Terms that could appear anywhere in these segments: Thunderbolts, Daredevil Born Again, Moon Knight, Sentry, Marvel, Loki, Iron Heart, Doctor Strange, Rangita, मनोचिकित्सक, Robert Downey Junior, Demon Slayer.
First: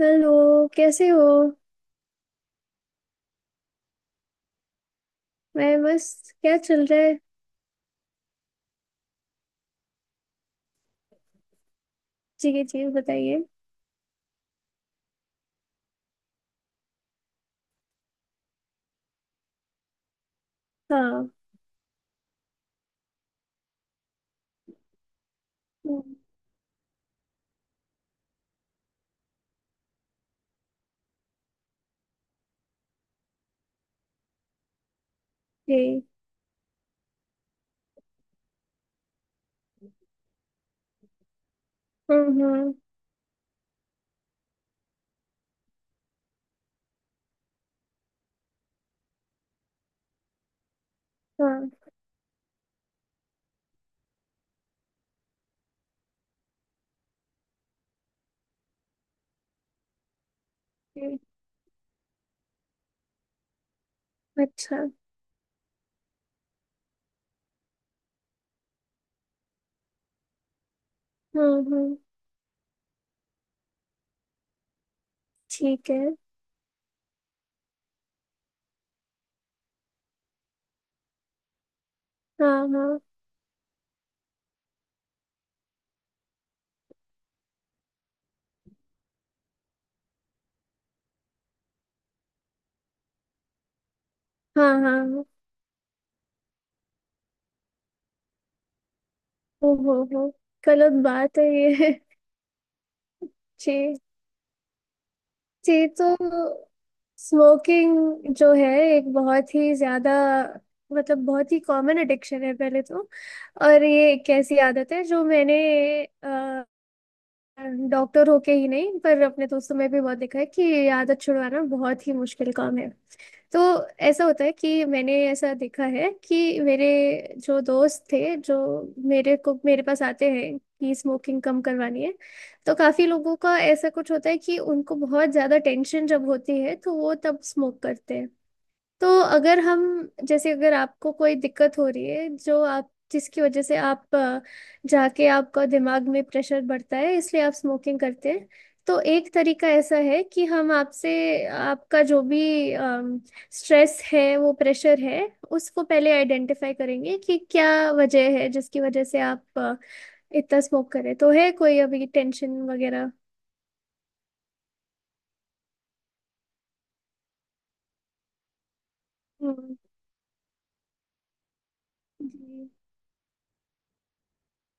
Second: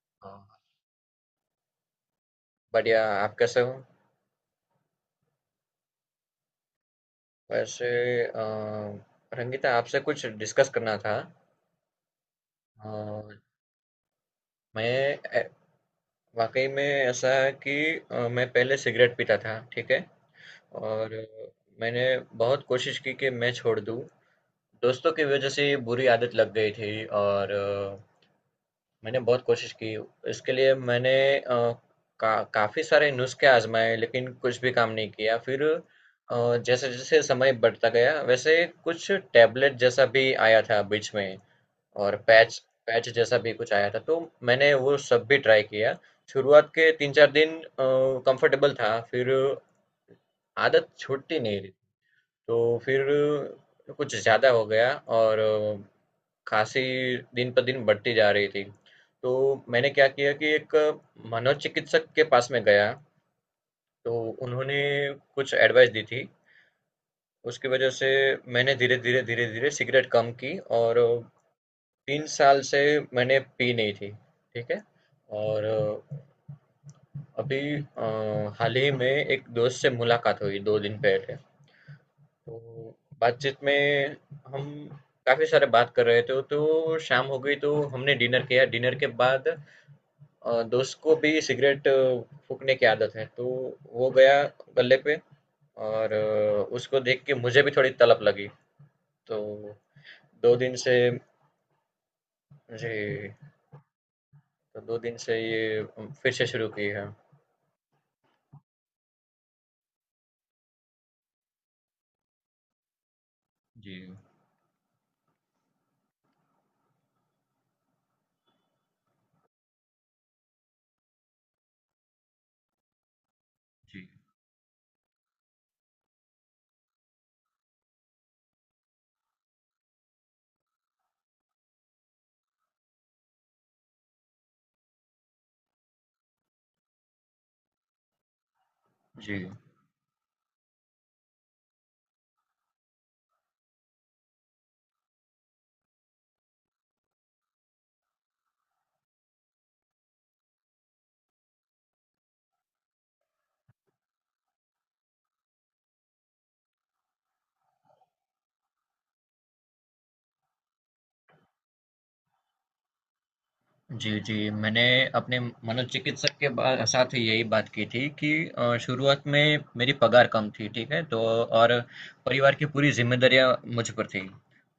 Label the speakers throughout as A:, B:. A: Hello.
B: हाँ,
A: कैसे हो।
B: बढ़िया। आप कैसे हो?
A: मैं बस। क्या चल रहा है।
B: वैसे, अ, रंगीता, आपसे कुछ डिस्कस करना था।
A: जी जी जी,
B: अ,
A: बताइए।
B: मैं ए- वाकई में ऐसा है कि मैं पहले सिगरेट पीता था, ठीक है। और
A: हाँ।
B: मैंने बहुत कोशिश की कि मैं छोड़ दूँ। दोस्तों की वजह से ये बुरी
A: हम्म।
B: आदत लग गई थी, और मैंने बहुत कोशिश की। इसके लिए मैंने अ, काफ़ी सारे नुस्खे आजमाए, लेकिन कुछ भी काम नहीं किया। फिर
A: जी।
B: जैसे जैसे समय बढ़ता गया, वैसे कुछ टैबलेट जैसा भी आया था बीच में, और पैच
A: हम्म।
B: पैच जैसा भी कुछ आया था, तो मैंने वो सब भी ट्राई किया। शुरुआत के 3-4 दिन कंफर्टेबल था, फिर आदत छूटती नहीं रही।
A: हाँ।
B: तो फिर कुछ ज़्यादा हो गया, और अ, खासी दिन पर दिन बढ़ती जा रही थी। तो मैंने क्या किया कि एक
A: जी,
B: मनोचिकित्सक के पास में गया, तो
A: अच्छा।
B: उन्होंने कुछ एडवाइस दी थी। उसकी वजह से मैंने धीरे-धीरे, धीरे-धीरे सिगरेट कम की, और
A: हम्म।
B: 3 साल से मैंने पी नहीं थी, ठीक है? और
A: ठीक है।
B: अभी हाल ही में एक दोस्त से मुलाकात हुई 2 दिन पहले,
A: हाँ
B: तो
A: हाँ
B: बातचीत में हम काफ़ी सारे बात कर रहे थे, तो शाम हो गई, तो हमने डिनर किया। डिनर के बाद दोस्त को भी सिगरेट फूँकने की आदत है, तो वो गया
A: हाँ।
B: गल्ले
A: हाँ
B: पे,
A: हाँ,
B: और उसको देख के मुझे भी थोड़ी तलब लगी। तो
A: ओ हो हो।
B: 2 दिन
A: गलत
B: से।
A: बात है ये
B: जी।
A: जी।
B: तो 2 दिन से ये
A: जी। तो
B: फिर से शुरू की है।
A: स्मोकिंग जो है एक बहुत ही ज्यादा, मतलब बहुत ही कॉमन एडिक्शन है पहले तो। और
B: जी,
A: ये एक ऐसी आदत है जो मैंने डॉक्टर होके ही नहीं पर अपने दोस्तों में भी बहुत देखा है कि ये आदत छुड़वाना बहुत ही मुश्किल काम है। तो
B: जी,
A: ऐसा होता है कि मैंने ऐसा देखा है कि मेरे जो दोस्त थे जो मेरे पास आते हैं कि स्मोकिंग कम करवानी है, तो काफी लोगों का ऐसा कुछ होता है कि उनको बहुत ज्यादा टेंशन जब होती है तो वो तब स्मोक करते हैं। तो
B: जी।
A: अगर हम, जैसे अगर आपको कोई दिक्कत हो रही है जो आप जिसकी वजह से आप जाके आपका दिमाग में प्रेशर बढ़ता है इसलिए आप स्मोकिंग करते हैं। तो एक तरीका ऐसा है कि हम आपसे आपका जो भी स्ट्रेस है वो प्रेशर है उसको पहले आइडेंटिफाई करेंगे कि क्या वजह है जिसकी वजह से आप इतना स्मोक करें, तो है कोई अभी टेंशन वगैरह।
B: जी, जी। मैंने अपने मनोचिकित्सक के बा साथ यही बात की थी कि शुरुआत में
A: हम्म।
B: मेरी पगार कम थी, ठीक है? तो और परिवार की
A: जी,
B: पूरी ज़िम्मेदारियाँ मुझ पर थी।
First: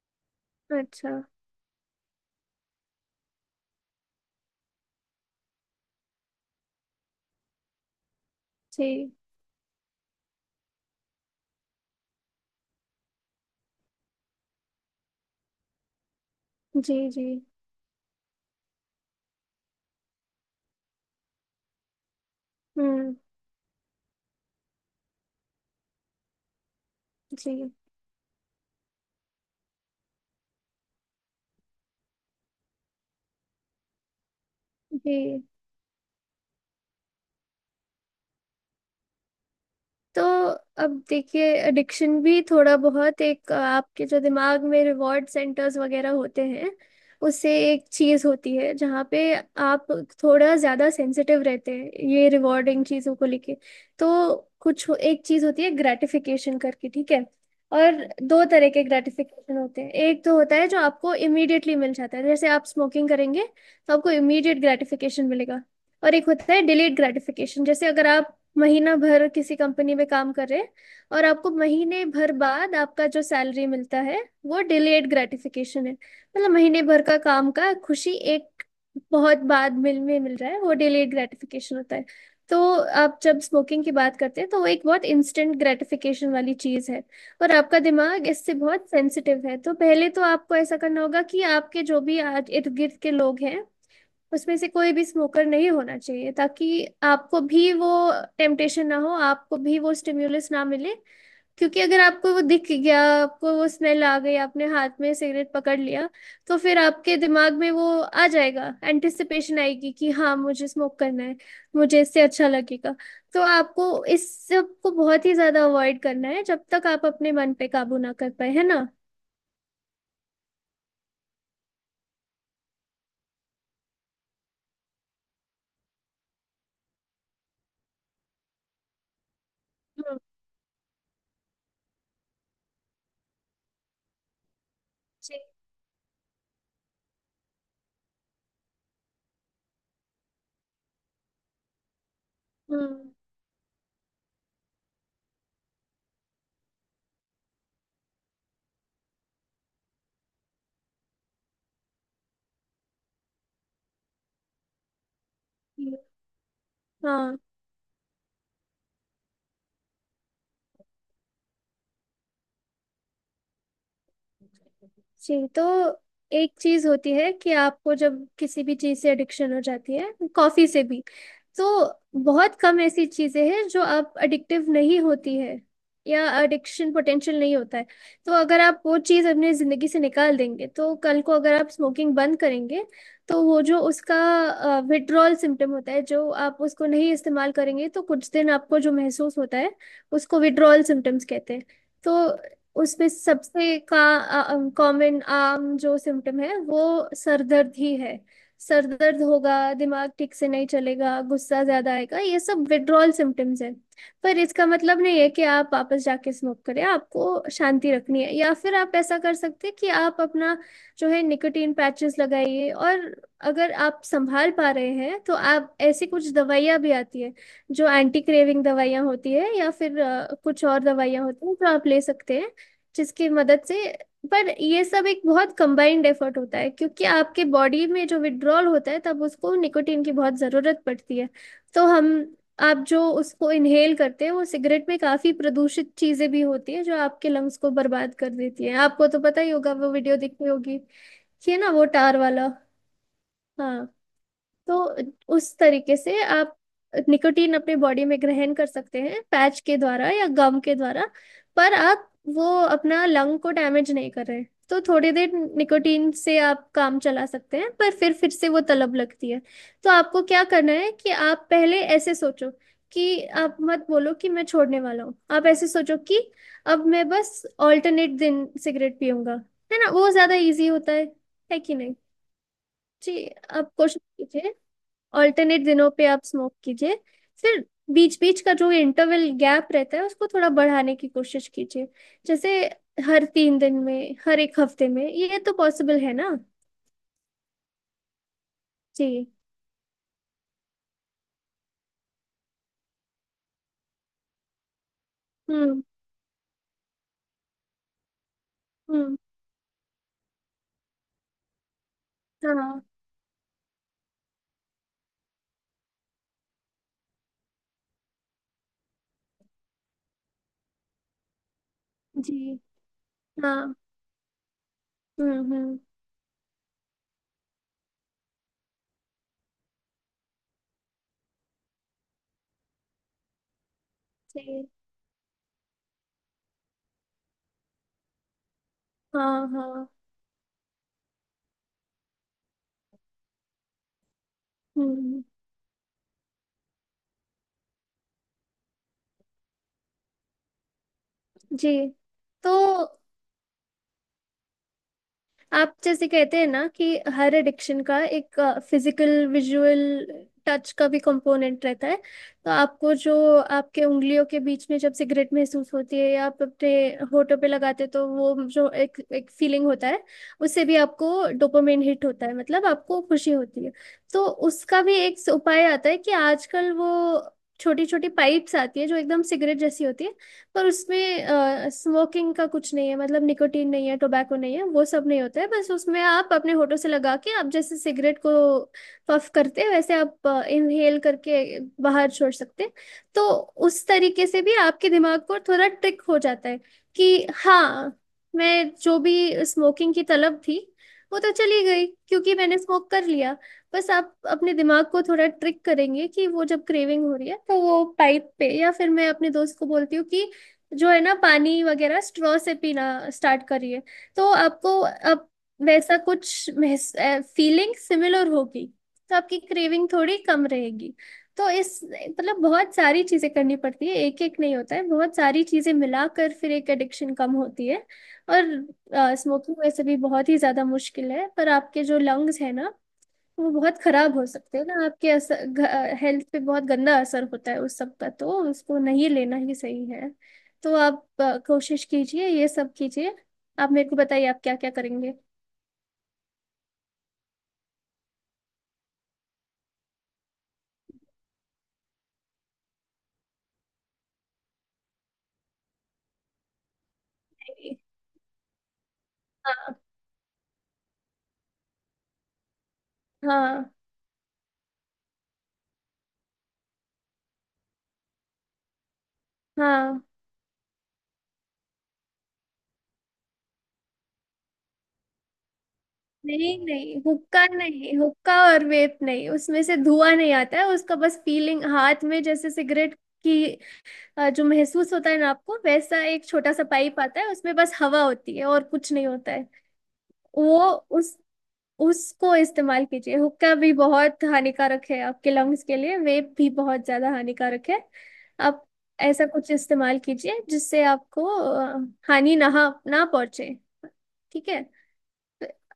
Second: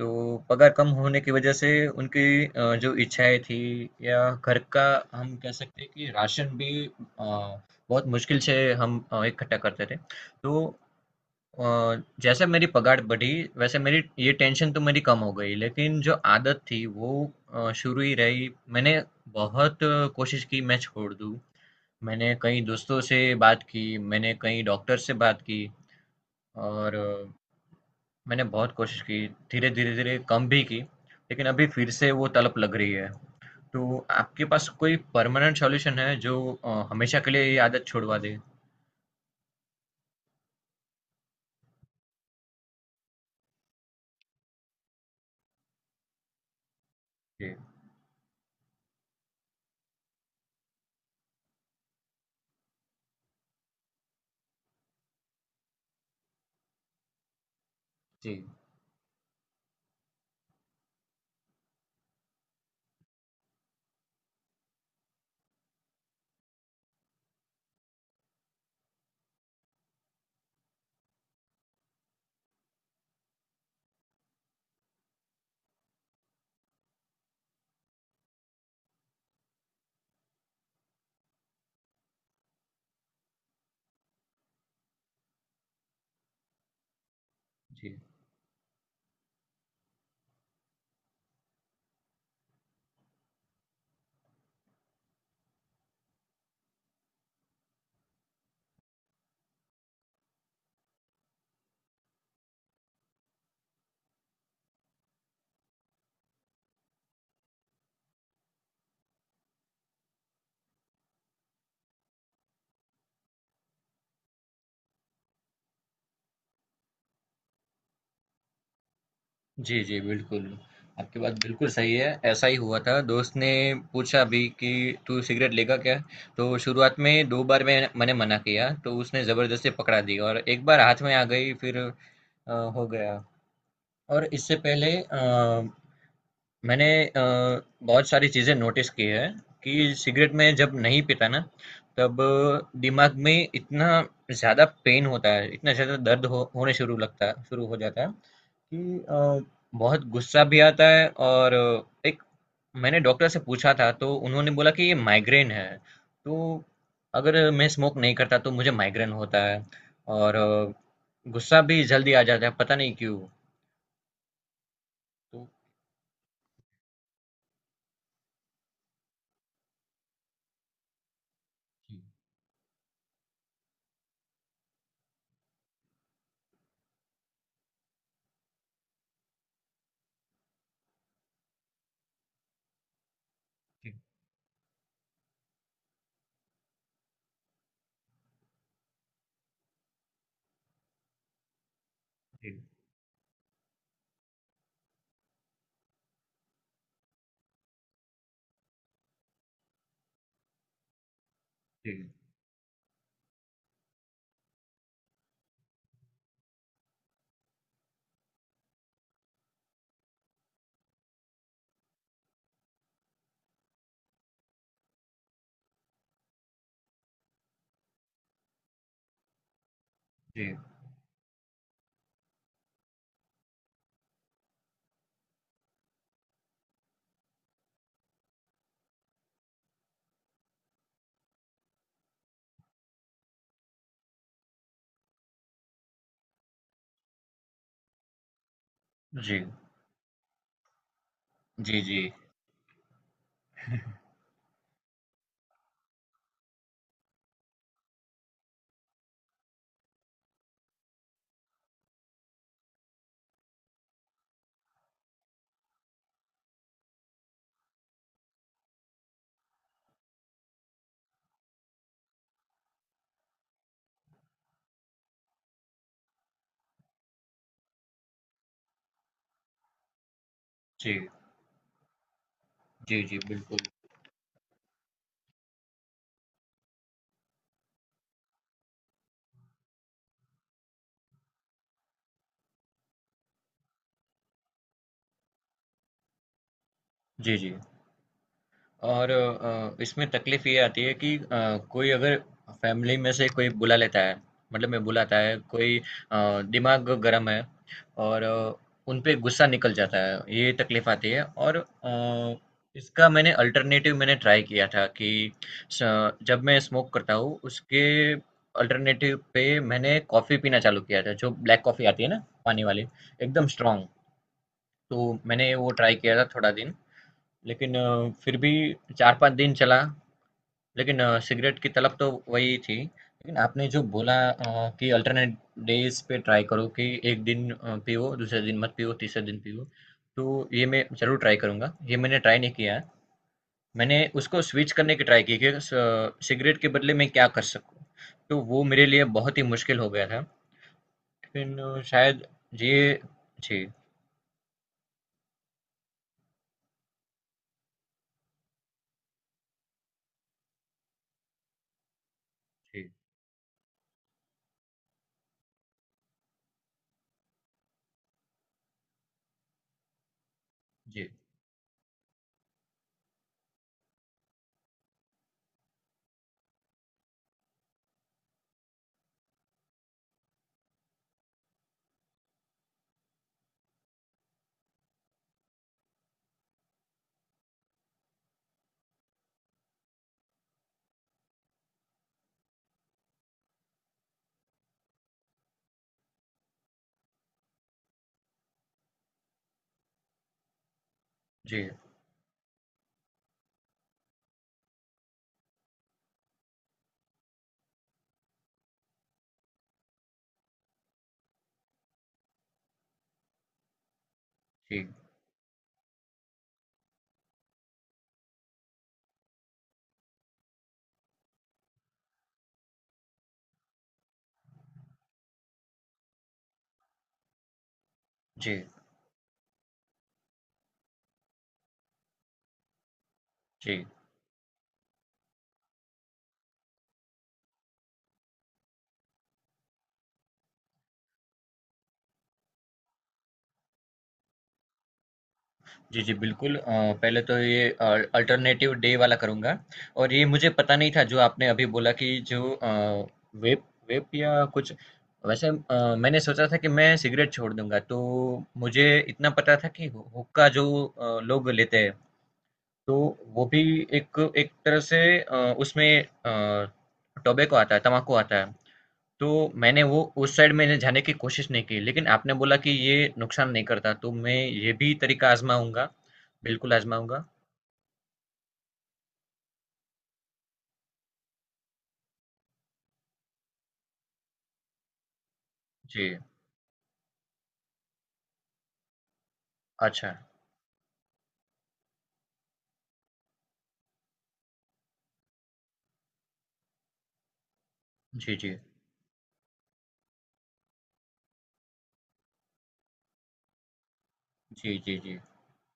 B: तो पगार कम
A: अच्छा।
B: होने की वजह से उनकी जो इच्छाएँ थी या घर का, हम कह सकते हैं कि राशन भी बहुत मुश्किल से हम
A: जी
B: इकट्ठा करते थे। तो अ, जैसे मेरी पगार बढ़ी, वैसे मेरी ये टेंशन तो मेरी कम हो गई, लेकिन जो आदत थी
A: जी
B: वो
A: जी।
B: शुरू ही रही। मैंने बहुत कोशिश की मैं छोड़ दूँ। मैंने कई दोस्तों
A: हम्म।
B: से बात की, मैंने कई डॉक्टर से बात की, और
A: जी।
B: मैंने बहुत कोशिश की, धीरे धीरे धीरे कम भी की, लेकिन अभी फिर से वो तलब लग रही है। तो आपके पास कोई
A: जी।
B: परमानेंट सॉल्यूशन है जो हमेशा के लिए ये आदत छुड़वा दे?
A: तो अब देखिए एडिक्शन भी थोड़ा बहुत एक आपके जो दिमाग में रिवॉर्ड सेंटर्स वगैरह होते हैं, उससे
B: जी
A: एक चीज़ होती है जहाँ पे आप थोड़ा ज़्यादा सेंसिटिव रहते हैं ये रिवॉर्डिंग चीज़ों को लेके। तो एक चीज़ होती है ग्रेटिफिकेशन करके, ठीक है। और
B: जी
A: दो तरह के ग्रेटिफिकेशन होते हैं, एक तो होता है जो आपको इमीडिएटली मिल जाता है जैसे आप स्मोकिंग करेंगे तो आपको इमीडिएट ग्रेटिफिकेशन मिलेगा। और एक होता है डिलेड ग्रेटिफिकेशन, जैसे अगर आप महीना भर किसी कंपनी में काम कर रहे हैं और आपको महीने भर बाद आपका जो सैलरी मिलता है वो डिलेड ग्रेटिफिकेशन है, मतलब महीने भर का काम का खुशी एक बहुत बाद मिल रहा है वो डिलेड ग्रेटिफिकेशन होता है। तो आप जब स्मोकिंग की बात करते हैं तो वो एक बहुत इंस्टेंट ग्रेटिफिकेशन वाली चीज है, और आपका
B: जी
A: दिमाग इससे बहुत सेंसिटिव है, तो पहले तो आपको ऐसा करना होगा कि आपके जो भी आज इर्द गिर्द के लोग हैं उसमें से कोई भी स्मोकर नहीं होना चाहिए, ताकि आपको भी वो टेम्पटेशन ना हो, आपको भी वो स्टिम्युलस ना मिले। क्योंकि अगर आपको वो दिख गया, आपको वो स्मेल आ गई, आपने हाथ में सिगरेट पकड़ लिया, तो फिर आपके दिमाग में वो आ जाएगा, एंटिसिपेशन आएगी कि हाँ मुझे स्मोक करना है, मुझे इससे अच्छा लगेगा। तो आपको इस सब को बहुत ही ज्यादा अवॉइड करना है जब तक आप अपने मन पे काबू ना कर पाए, है ना।
B: जी, जी, बिल्कुल। आपकी बात बिल्कुल सही है, ऐसा ही हुआ था। दोस्त ने पूछा भी कि तू सिगरेट लेगा क्या? तो शुरुआत में 2 बार मैंने मना किया, तो उसने ज़बरदस्ती पकड़ा दी
A: हम्म।
B: और एक बार हाथ में आ गई, फिर हो गया। और इससे पहले
A: जी।
B: मैंने बहुत सारी चीज़ें नोटिस की है कि सिगरेट में जब नहीं पीता ना, तब
A: हम्म
B: दिमाग में इतना ज़्यादा पेन होता है, इतना ज़्यादा दर्द हो होने शुरू लगता है, शुरू हो जाता है कि अ, बहुत गुस्सा भी आता है, और एक मैंने डॉक्टर से पूछा था, तो उन्होंने बोला कि ये माइग्रेन है।
A: हम्म,
B: तो
A: हाँ।
B: अगर मैं स्मोक नहीं करता तो मुझे माइग्रेन होता है, और गुस्सा भी जल्दी आ जाता है, पता नहीं क्यों।
A: जी।
B: तो
A: तो एक चीज होती है कि आपको जब किसी भी चीज से एडिक्शन हो जाती है, कॉफी से भी, तो बहुत कम ऐसी चीजें हैं जो आप एडिक्टिव नहीं होती है या एडिक्शन पोटेंशियल नहीं होता है। तो अगर आप वो चीज अपनी जिंदगी से निकाल देंगे तो कल को अगर आप स्मोकिंग बंद करेंगे तो वो जो
B: जी
A: उसका विड्रॉल सिम्टम होता है, जो आप उसको नहीं इस्तेमाल करेंगे तो कुछ दिन आपको जो महसूस होता है उसको विड्रॉल सिम्टम्स कहते हैं। तो
B: जी
A: उसमें सबसे का कॉमन आम जो सिम्टम है वो सर दर्द ही है। सर दर्द होगा, दिमाग ठीक से नहीं चलेगा, गुस्सा ज्यादा
B: जी
A: आएगा, ये सब विड्रॉल सिम्टम्स है। पर इसका मतलब नहीं है कि आप वापस जाके स्मोक करें, आपको शांति रखनी है, या फिर आप ऐसा कर सकते हैं कि आप अपना जो है निकोटीन पैचेस लगाइए। और अगर आप संभाल पा रहे हैं तो आप ऐसी कुछ दवाइयाँ भी आती है जो एंटी क्रेविंग दवाइयाँ होती है, या फिर
B: जी
A: कुछ और दवाइयाँ होती हैं जो आप ले सकते हैं जिसकी मदद से। पर ये सब एक बहुत कंबाइंड एफर्ट होता है क्योंकि आपके बॉडी में जो विड्रॉल होता है तब उसको निकोटीन की बहुत ज़रूरत पड़ती है। तो हम, आप जो उसको इनहेल करते हैं वो सिगरेट में काफ़ी प्रदूषित चीज़ें भी होती है जो आपके लंग्स को बर्बाद कर देती है, आपको तो पता
B: जी
A: ही होगा वो वीडियो देखी होगी कि है ना
B: जी
A: वो
B: जी
A: टार वाला। हाँ। तो उस तरीके से आप निकोटीन अपने बॉडी में ग्रहण कर सकते हैं पैच के द्वारा या गम के द्वारा, पर आप वो अपना लंग को डैमेज नहीं कर रहे। तो थोड़ी देर निकोटीन से आप काम चला सकते हैं, पर फिर से वो तलब लगती है। तो आपको क्या करना है कि आप पहले ऐसे सोचो कि आप मत बोलो कि मैं छोड़ने वाला हूँ, आप ऐसे सोचो कि अब मैं बस ऑल्टरनेट दिन सिगरेट पीऊंगा, है ना वो ज्यादा इजी होता
B: जी
A: है कि नहीं।
B: जी
A: जी।
B: जी, बिल्कुल।
A: आप कोशिश कीजिए, ऑल्टरनेट दिनों पे आप स्मोक कीजिए, फिर बीच बीच का जो इंटरवल गैप रहता है उसको थोड़ा बढ़ाने की कोशिश कीजिए। जैसे हर तीन दिन में, हर एक हफ्ते में, ये तो पॉसिबल है ना।
B: जी जी। और
A: जी।
B: इसमें तकलीफ ये आती है कि कोई अगर फैमिली में से कोई बुला लेता है, मतलब मैं बुलाता है कोई,
A: हम्म
B: दिमाग गर्म है, और उन पे
A: हम्म।
B: गुस्सा निकल जाता है, ये तकलीफ आती है। और
A: हाँ।
B: इसका मैंने अल्टरनेटिव मैंने ट्राई किया था कि जब मैं स्मोक करता हूँ उसके अल्टरनेटिव पे मैंने कॉफ़ी पीना चालू किया था, जो ब्लैक कॉफ़ी आती है ना,
A: जी।
B: पानी वाली, एकदम
A: हाँ।
B: स्ट्रांग। तो मैंने वो
A: हम्म।
B: ट्राई किया था थोड़ा दिन, लेकिन फिर भी 4-5 दिन चला, लेकिन सिगरेट की तलब तो वही थी। लेकिन आपने जो बोला
A: जी।
B: कि अल्टरनेट डेज पे ट्राई करो कि एक दिन पियो, दूसरे दिन मत पियो, तीसरे दिन
A: हाँ
B: पियो,
A: हाँ।
B: तो ये मैं जरूर ट्राई करूंगा। ये मैंने ट्राई नहीं किया है। मैंने उसको स्विच करने की ट्राई
A: हम्म।
B: की कि सिगरेट के बदले मैं क्या कर सकूं, तो वो मेरे लिए बहुत ही मुश्किल हो गया था, लेकिन
A: जी।
B: शायद
A: तो
B: ये। जी
A: आप जैसे कहते हैं ना कि हर एडिक्शन का एक फिजिकल विजुअल टच का भी कंपोनेंट रहता है। तो
B: जी
A: आपको जो आपके उंगलियों के बीच में जब सिगरेट महसूस होती है या आप अपने होठों पे लगाते हैं, तो वो जो एक एक फीलिंग होता है उससे भी
B: जी
A: आपको डोपामिन हिट होता है, मतलब आपको खुशी होती है। तो उसका भी एक उपाय आता है कि आजकल वो छोटी छोटी पाइप्स आती है जो एकदम सिगरेट जैसी होती है। पर उसमें स्मोकिंग का कुछ नहीं है, मतलब निकोटीन नहीं है, टोबैको नहीं है, वो सब नहीं होता है, बस उसमें आप अपने होठों से लगा के आप जैसे सिगरेट को पफ करते हैं वैसे आप इनहेल करके बाहर छोड़ सकते हैं। तो उस तरीके से भी आपके दिमाग को थोड़ा ट्रिक हो जाता है कि हाँ, मैं जो भी स्मोकिंग की तलब थी वो तो चली
B: जी
A: गई क्योंकि मैंने स्मोक कर लिया। बस आप अपने दिमाग को थोड़ा ट्रिक करेंगे कि वो जब क्रेविंग हो रही है तो वो पाइप पे, या फिर मैं अपने दोस्त को बोलती हूँ कि जो है ना पानी वगैरह स्ट्रॉ से पीना स्टार्ट करिए, तो आपको
B: जी
A: अब वैसा कुछ फीलिंग सिमिलर होगी तो आपकी क्रेविंग थोड़ी कम रहेगी। तो इस, मतलब बहुत सारी चीजें करनी पड़ती है, एक एक नहीं होता है, बहुत सारी चीजें मिलाकर फिर एक एडिक्शन कम होती है। और
B: जी
A: स्मोकिंग वैसे भी बहुत ही ज्यादा मुश्किल है पर आपके जो लंग्स है ना, तो वो बहुत
B: जी
A: खराब हो सकते हैं ना, आपके असर हेल्थ पे बहुत गंदा असर होता है उस सब का, तो उसको नहीं लेना ही सही है। तो आप कोशिश कीजिए ये सब कीजिए, आप मेरे को बताइए आप क्या क्या करेंगे।
B: जी, जी, बिल्कुल। पहले तो ये अल्टरनेटिव डे वाला करूँगा। और ये मुझे पता नहीं था जो आपने अभी बोला, कि जो वेप वेप या कुछ। वैसे मैंने सोचा था कि मैं सिगरेट छोड़
A: नहीं,
B: दूँगा, तो मुझे इतना पता था
A: हाँ
B: कि हुक्का जो लोग लेते हैं, तो वो भी
A: हाँ
B: एक एक तरह से, उसमें टोबैको आता है, तम्बाकू आता है। तो मैंने
A: हाँ।
B: वो उस साइड मैंने जाने की कोशिश नहीं की, लेकिन आपने बोला कि ये नुकसान नहीं करता, तो मैं ये भी तरीका आजमाऊंगा।
A: नहीं
B: बिल्कुल
A: नहीं,
B: आजमाऊंगा।
A: हुक्का नहीं, हुक्का और वेप नहीं, उसमें से धुआं नहीं आता है उसका, बस फीलिंग हाथ में जैसे सिगरेट की जो महसूस होता है ना आपको, वैसा
B: जी।
A: एक छोटा सा पाइप आता है उसमें बस हवा होती है और कुछ नहीं होता है।
B: अच्छा।
A: वो उस उसको इस्तेमाल कीजिए, हुक्का भी बहुत हानिकारक है आपके लंग्स के लिए, वेप भी बहुत ज्यादा हानिकारक है।
B: जी जी
A: आप ऐसा कुछ इस्तेमाल कीजिए जिससे आपको हानि ना ना पहुंचे, ठीक है।
B: जी जी जी,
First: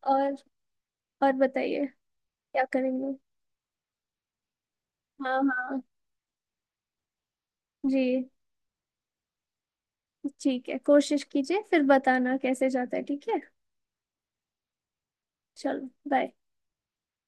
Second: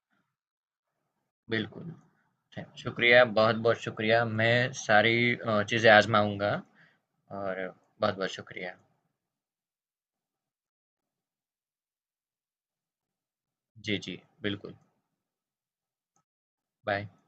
A: और बताइए
B: बिल्कुल।
A: क्या करेंगे।
B: शुक्रिया, बहुत बहुत शुक्रिया, मैं सारी
A: हाँ हाँ।
B: चीज़ें आजमाऊंगा। और बहुत बहुत
A: जी।
B: शुक्रिया।
A: ठीक है, कोशिश कीजिए फिर बताना कैसे जाता है, ठीक है।
B: जी जी, बिल्कुल।
A: चलो बाय।
B: बाय।